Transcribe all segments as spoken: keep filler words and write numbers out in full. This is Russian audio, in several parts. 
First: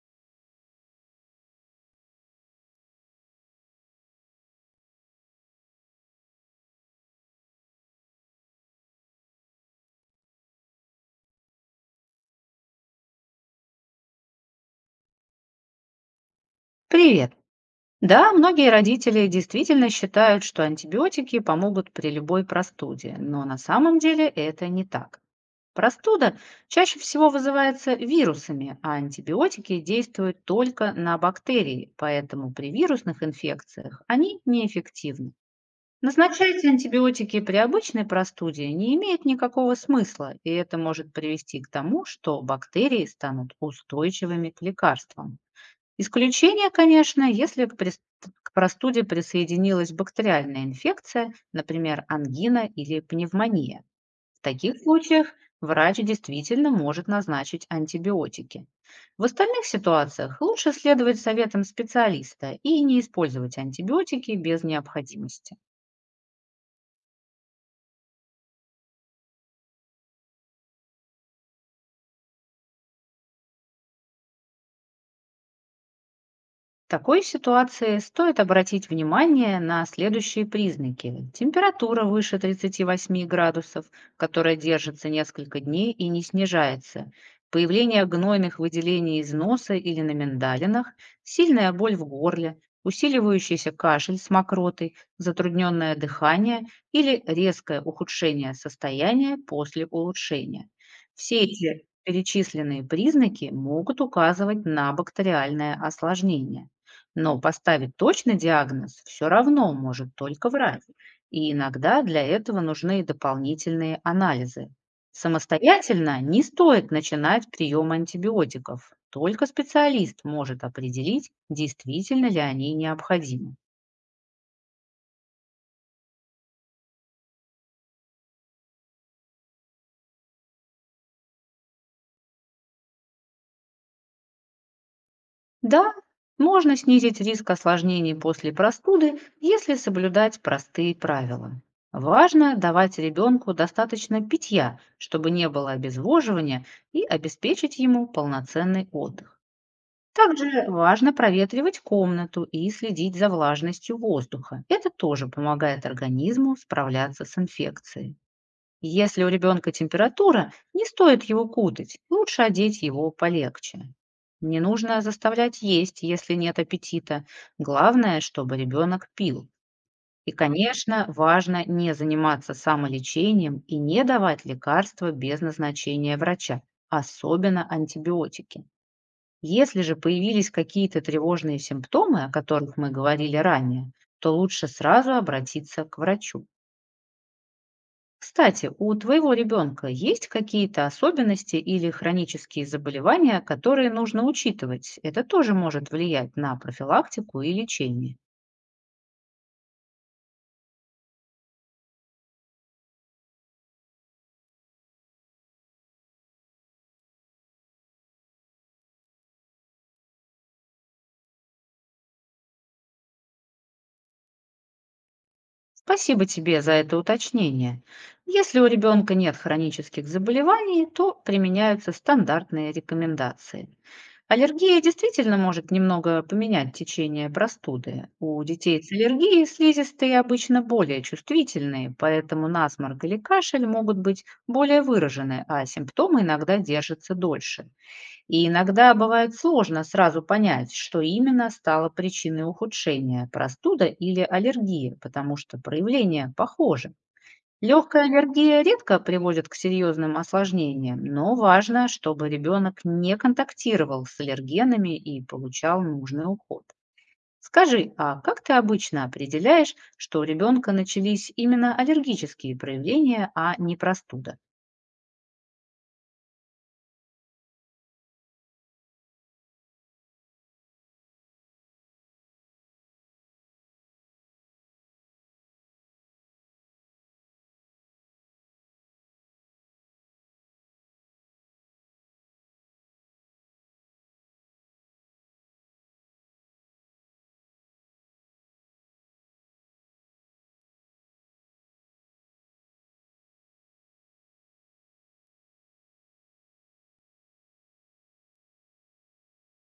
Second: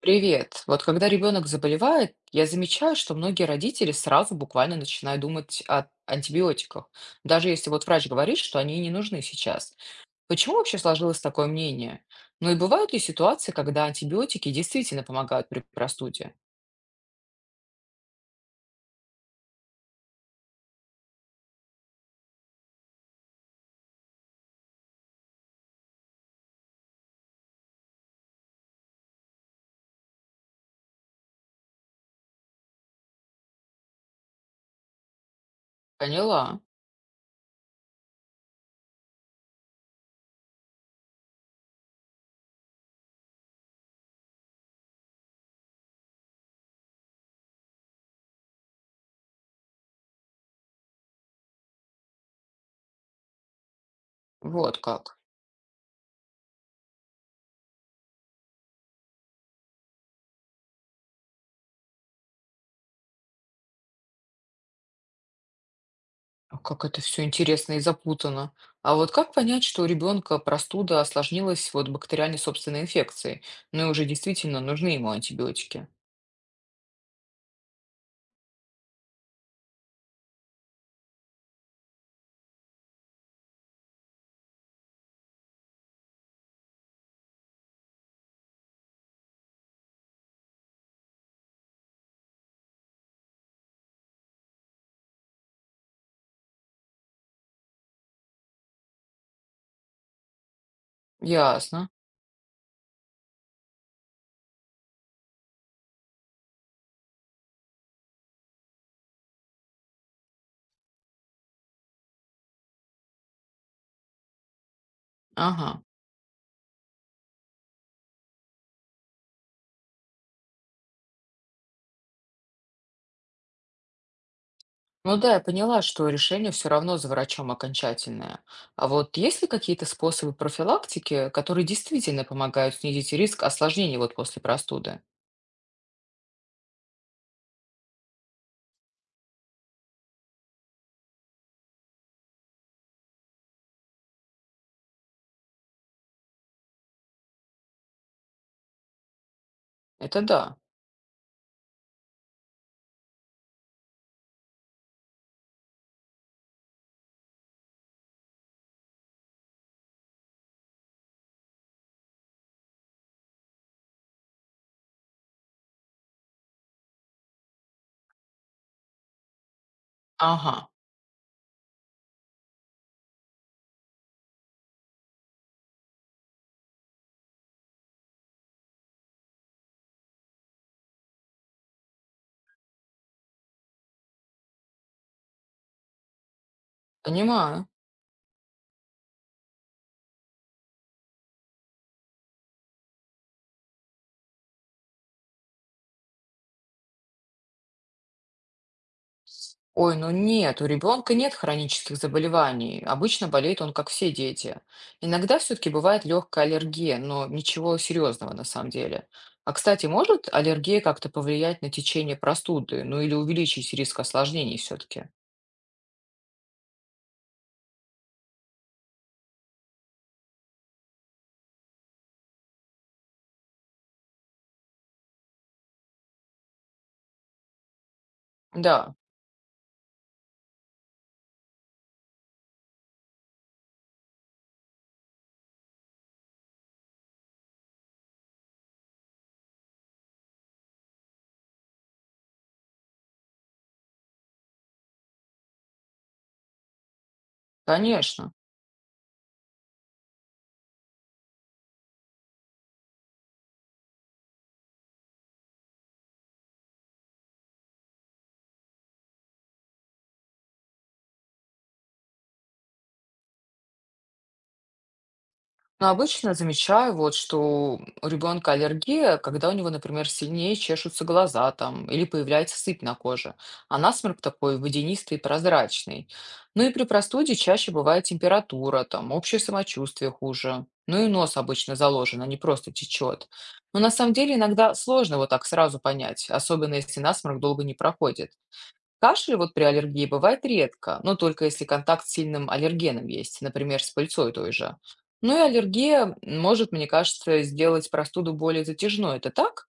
Привет. Вот когда ребенок заболевает, я замечаю, что многие родители сразу буквально начинают думать о антибиотиках, даже если вот врач говорит, что они не нужны сейчас. Почему вообще сложилось такое мнение? Ну и бывают ли ситуации, когда антибиотики действительно помогают при простуде? Привет. Да, многие родители действительно считают, что антибиотики помогут при любой простуде, но на самом деле это не так. Простуда чаще всего вызывается вирусами, а антибиотики действуют только на бактерии, поэтому при вирусных инфекциях они неэффективны. Поняла. Назначать антибиотики при обычной простуде не имеет никакого смысла, и это может привести к тому, что бактерии станут устойчивыми к лекарствам. Исключение, конечно, если к прис- к простуде присоединилась бактериальная инфекция, например, ангина или пневмония. В Вот таких как. случаях врач действительно может назначить антибиотики. В остальных ситуациях лучше следовать советам специалиста и не использовать антибиотики без необходимости. А Как это все интересно и запутано. А вот как понять, что у ребенка простуда осложнилась вот бактериальной собственной инфекцией, ну и уже действительно нужны ему антибиотики? В такой ситуации стоит обратить внимание на следующие признаки. Температура выше тридцати восьми градусов, которая держится несколько дней и не снижается. Появление гнойных выделений из носа или на миндалинах, сильная боль в горле, усиливающийся кашель с мокротой, затрудненное дыхание или резкое ухудшение состояния после улучшения. Все эти Ясно. перечисленные признаки могут указывать на бактериальное осложнение. Но поставить точный диагноз все равно может только врач. И иногда для этого нужны дополнительные анализы. Ага. Самостоятельно не стоит начинать прием антибиотиков. Только специалист может определить, действительно ли они необходимы. Ну да, я поняла, что решение все равно за врачом окончательное. А вот есть ли какие-то способы профилактики, которые действительно помогают снизить риск осложнений вот после простуды? Да, можно снизить риск осложнений после простуды, если соблюдать простые правила. Важно давать ребенку достаточно питья, чтобы не было обезвоживания, и обеспечить ему полноценный отдых. Это да. Также важно проветривать комнату и следить за влажностью воздуха. Это тоже помогает организму справляться с инфекцией. Если у ребенка температура, не стоит его кутать, лучше одеть его полегче. Не нужно заставлять есть, если нет аппетита. Главное, чтобы ребенок пил. И, Ага, конечно, важно не заниматься самолечением и не давать лекарства без назначения врача, особенно антибиотики. Если же появились какие-то тревожные симптомы, о которых мы говорили ранее, то лучше сразу обратиться к врачу. понимаю. Кстати, у твоего ребенка есть какие-то особенности или хронические заболевания, которые нужно учитывать? Это тоже может влиять на профилактику и лечение. Ой, ну нет, у ребенка нет хронических заболеваний. Обычно болеет он, как все дети. Иногда все-таки бывает легкая аллергия, но ничего серьезного на самом деле. А, кстати, может аллергия как-то повлиять на течение простуды, ну или увеличить риск осложнений все-таки? Спасибо тебе за это уточнение. Если у ребенка нет хронических заболеваний, то применяются стандартные рекомендации. Аллергия действительно может немного поменять течение простуды. У детей с Да, аллергией слизистые обычно более чувствительные, поэтому насморк или кашель могут быть более выражены, а симптомы иногда держатся дольше. И иногда бывает сложно сразу понять, что именно стало причиной ухудшения — простуда или аллергия, потому что проявления похожи. Легкая конечно. аллергия редко приводит к серьезным осложнениям, но важно, чтобы ребенок не контактировал с аллергенами и получал нужный уход. Скажи, а как ты обычно определяешь, что у ребенка начались именно аллергические проявления, а не простуда? Но обычно замечаю, вот, что у ребенка аллергия, когда у него, например, сильнее чешутся глаза там, или появляется сыпь на коже, а насморк такой водянистый и прозрачный. Ну и при простуде чаще бывает температура, там, общее самочувствие хуже. Ну и нос обычно заложен, а не просто течет. Но на самом деле иногда сложно вот так сразу понять, особенно если насморк долго не проходит. Кашель вот при аллергии бывает редко, но только если контакт с сильным аллергеном есть, например, с пыльцой той же. Ну и аллергия может, мне кажется, сделать простуду более затяжной. Это так?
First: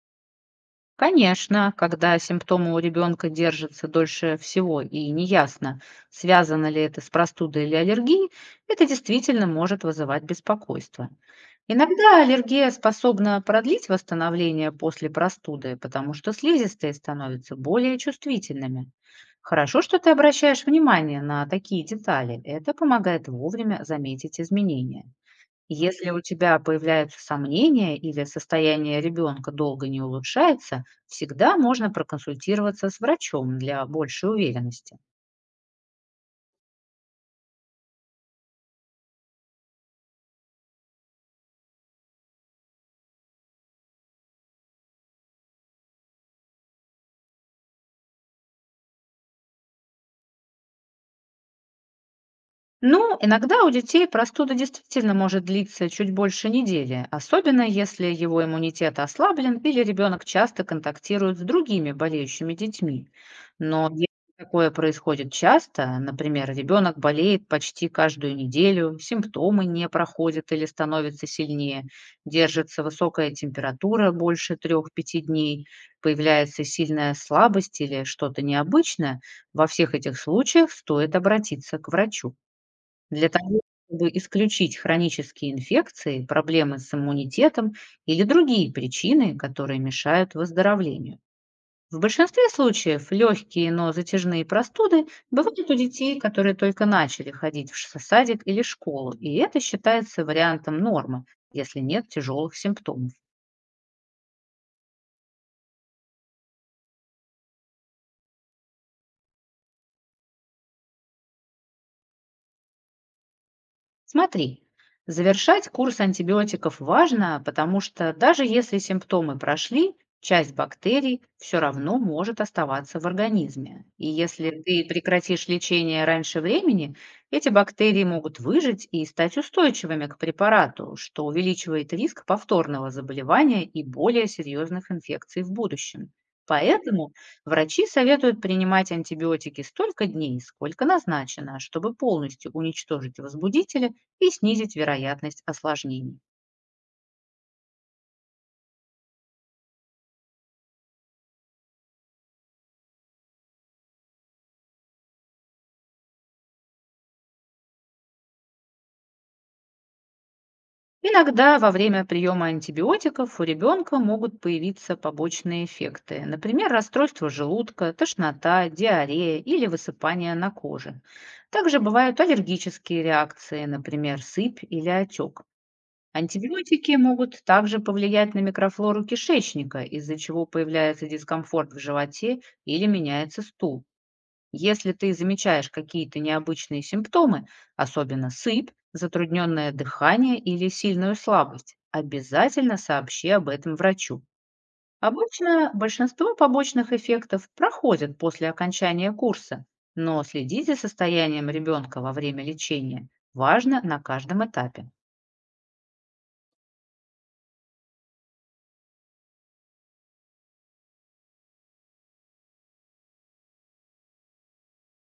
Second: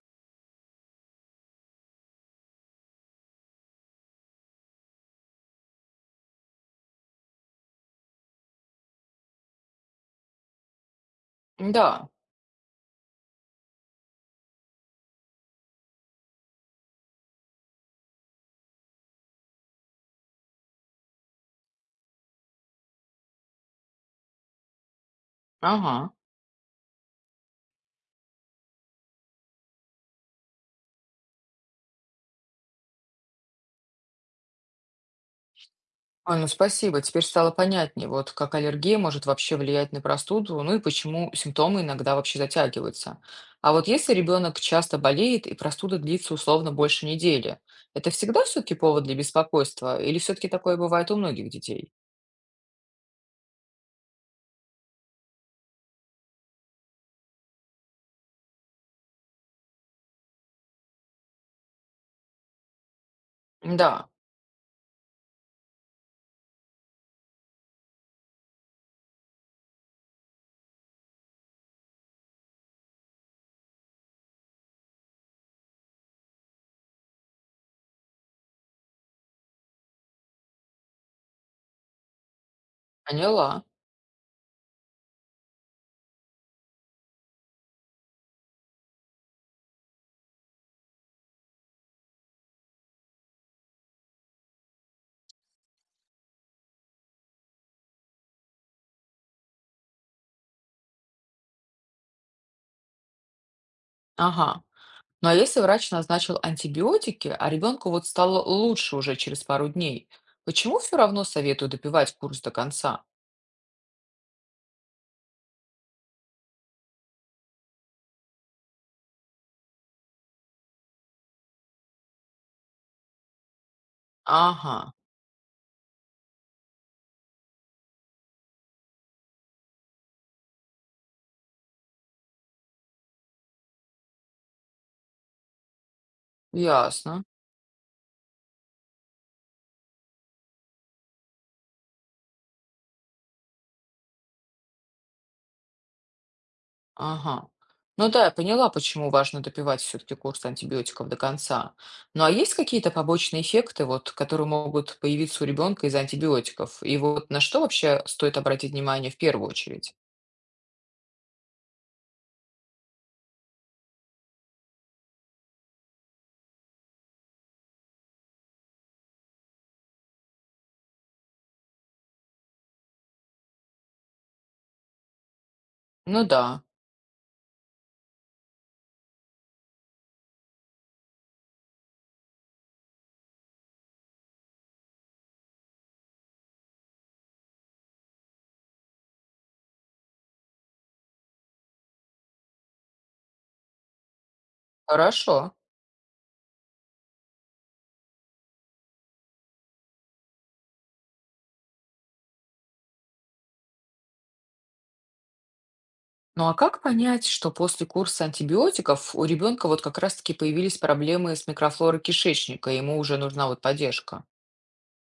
Конечно, когда симптомы у ребенка держатся дольше всего и неясно, связано ли это с простудой или аллергией, это действительно может вызывать беспокойство. Да. Иногда аллергия способна продлить восстановление после простуды, потому что слизистые становятся более чувствительными. Хорошо, что ты обращаешь внимание на такие детали. Это помогает вовремя заметить изменения. Если Ага. у тебя появляются сомнения или состояние ребенка долго не улучшается, всегда можно проконсультироваться с врачом для большей уверенности. Ой, ну спасибо, теперь стало понятнее, вот как аллергия может вообще влиять на простуду, ну и почему симптомы иногда вообще затягиваются. А вот если ребенок часто болеет и простуда длится условно больше недели, это всегда все-таки повод для беспокойства или все-таки такое бывает у многих детей? Ну, иногда у детей простуда действительно может длиться чуть больше недели, особенно если его иммунитет ослаблен или ребенок часто контактирует с другими болеющими детьми. Но если Да, такое происходит часто, например, ребенок болеет почти каждую неделю, симптомы не проходят или становятся сильнее, держится высокая температура больше трёх пяти дней, появляется сильная слабость или что-то необычное, во всех этих случаях стоит обратиться к врачу. Для того, поняла. чтобы исключить хронические инфекции, проблемы с иммунитетом или другие причины, которые мешают выздоровлению. В большинстве случаев легкие, но затяжные простуды бывают у детей, которые только начали ходить в ш- садик или школу, и это считается вариантом нормы, если нет тяжелых симптомов. Ага. Ну а если врач назначил антибиотики, а ребенку вот стало лучше уже через пару дней, почему все равно советую допивать курс до конца? Смотри, завершать курс антибиотиков важно, потому что даже если симптомы прошли, часть бактерий все равно может оставаться в организме. И если Ага, ты прекратишь лечение раньше времени, эти бактерии могут выжить и стать устойчивыми к препарату, что увеличивает риск повторного заболевания и более серьезных инфекций в будущем. Поэтому ясно. врачи советуют принимать антибиотики столько дней, сколько назначено, чтобы полностью уничтожить возбудители и снизить вероятность осложнений. Ага. Ну да, я поняла, почему важно допивать все-таки курс антибиотиков до конца. Ну а есть какие-то побочные эффекты, вот, которые могут появиться у ребенка из антибиотиков? И вот на что вообще стоит обратить внимание в первую очередь? Иногда во время приема антибиотиков у ребенка могут появиться побочные эффекты, например, расстройство желудка, тошнота, диарея или высыпание на коже. Также бывают аллергические реакции, например, сыпь или отек. Ну да, Антибиотики могут также повлиять на микрофлору кишечника, из-за чего появляется дискомфорт в животе или меняется стул. Если ты замечаешь какие-то необычные симптомы, особенно сыпь, затрудненное дыхание или сильную слабость, обязательно сообщи об этом врачу. хорошо. Обычно большинство побочных эффектов проходят после окончания курса, но следить за состоянием ребенка во время лечения важно на каждом этапе. Ну а как понять, что после курса антибиотиков у ребенка вот как раз-таки появились проблемы с микрофлорой кишечника, и ему уже нужна вот поддержка?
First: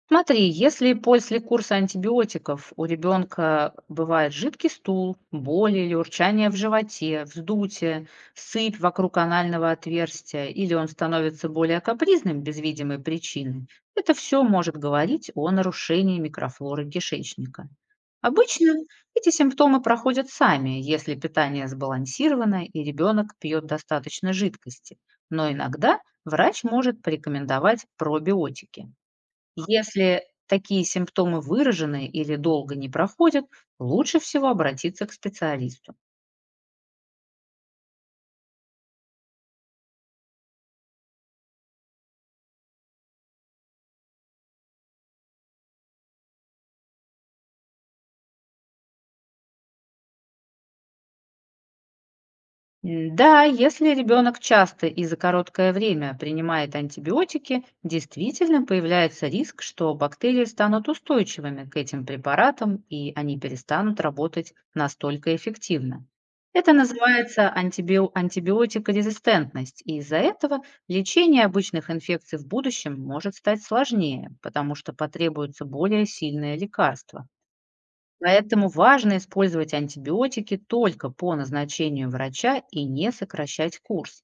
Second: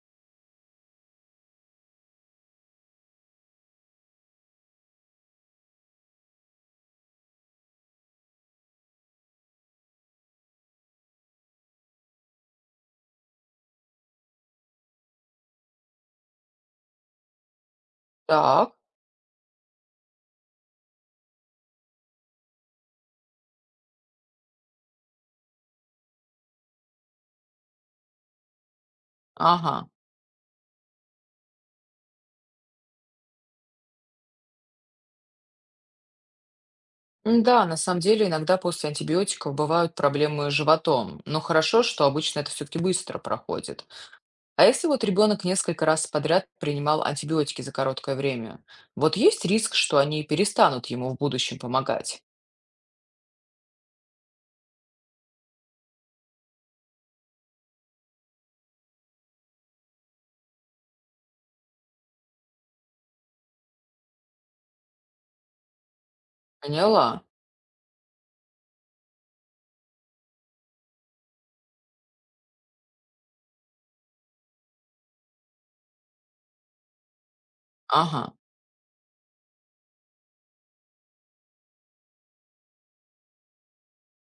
Смотри, если после курса антибиотиков у ребенка бывает жидкий стул, боли или урчание в животе, вздутие, сыпь вокруг анального отверстия, или он становится более капризным без видимой причины, это все может говорить о нарушении микрофлоры кишечника. Обычно Так, эти симптомы проходят сами, если питание сбалансировано и ребенок пьет достаточно жидкости, но иногда врач может порекомендовать пробиотики. ага. Если такие симптомы выражены или долго не проходят, лучше всего обратиться к специалисту. М, Да, на самом деле иногда после антибиотиков бывают проблемы с животом, но хорошо, что обычно это все-таки быстро проходит. А если вот ребенок несколько раз подряд принимал антибиотики за короткое время, вот есть риск, что они перестанут ему в будущем помогать? М, Да, если ребенок часто и за короткое время принимает антибиотики, действительно появляется риск, что бактерии станут устойчивыми к этим препаратам и они перестанут работать настолько эффективно. Это Поняла. называется антибио- антибиотикорезистентность, и из-за этого лечение обычных инфекций в будущем может стать сложнее, потому что потребуются более сильные лекарства. Ага. Поэтому важно использовать антибиотики только по назначению врача и не сокращать курс.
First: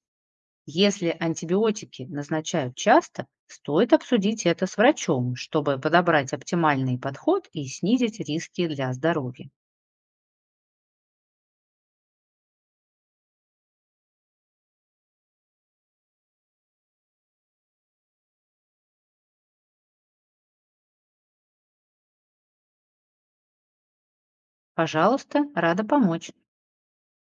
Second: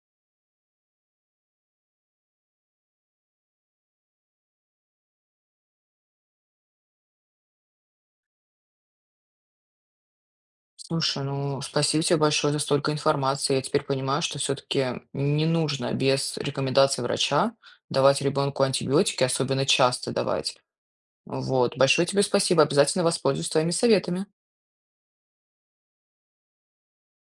Если антибиотики назначают часто, стоит обсудить это с врачом, чтобы подобрать оптимальный подход и снизить риски для здоровья. Слушай, ну, спасибо тебе большое за столько информации. Я теперь понимаю, что все-таки не нужно без рекомендации врача давать ребенку антибиотики, особенно часто давать. Вот. Большое тебе спасибо. Обязательно воспользуюсь твоими советами. Пожалуйста, рада помочь.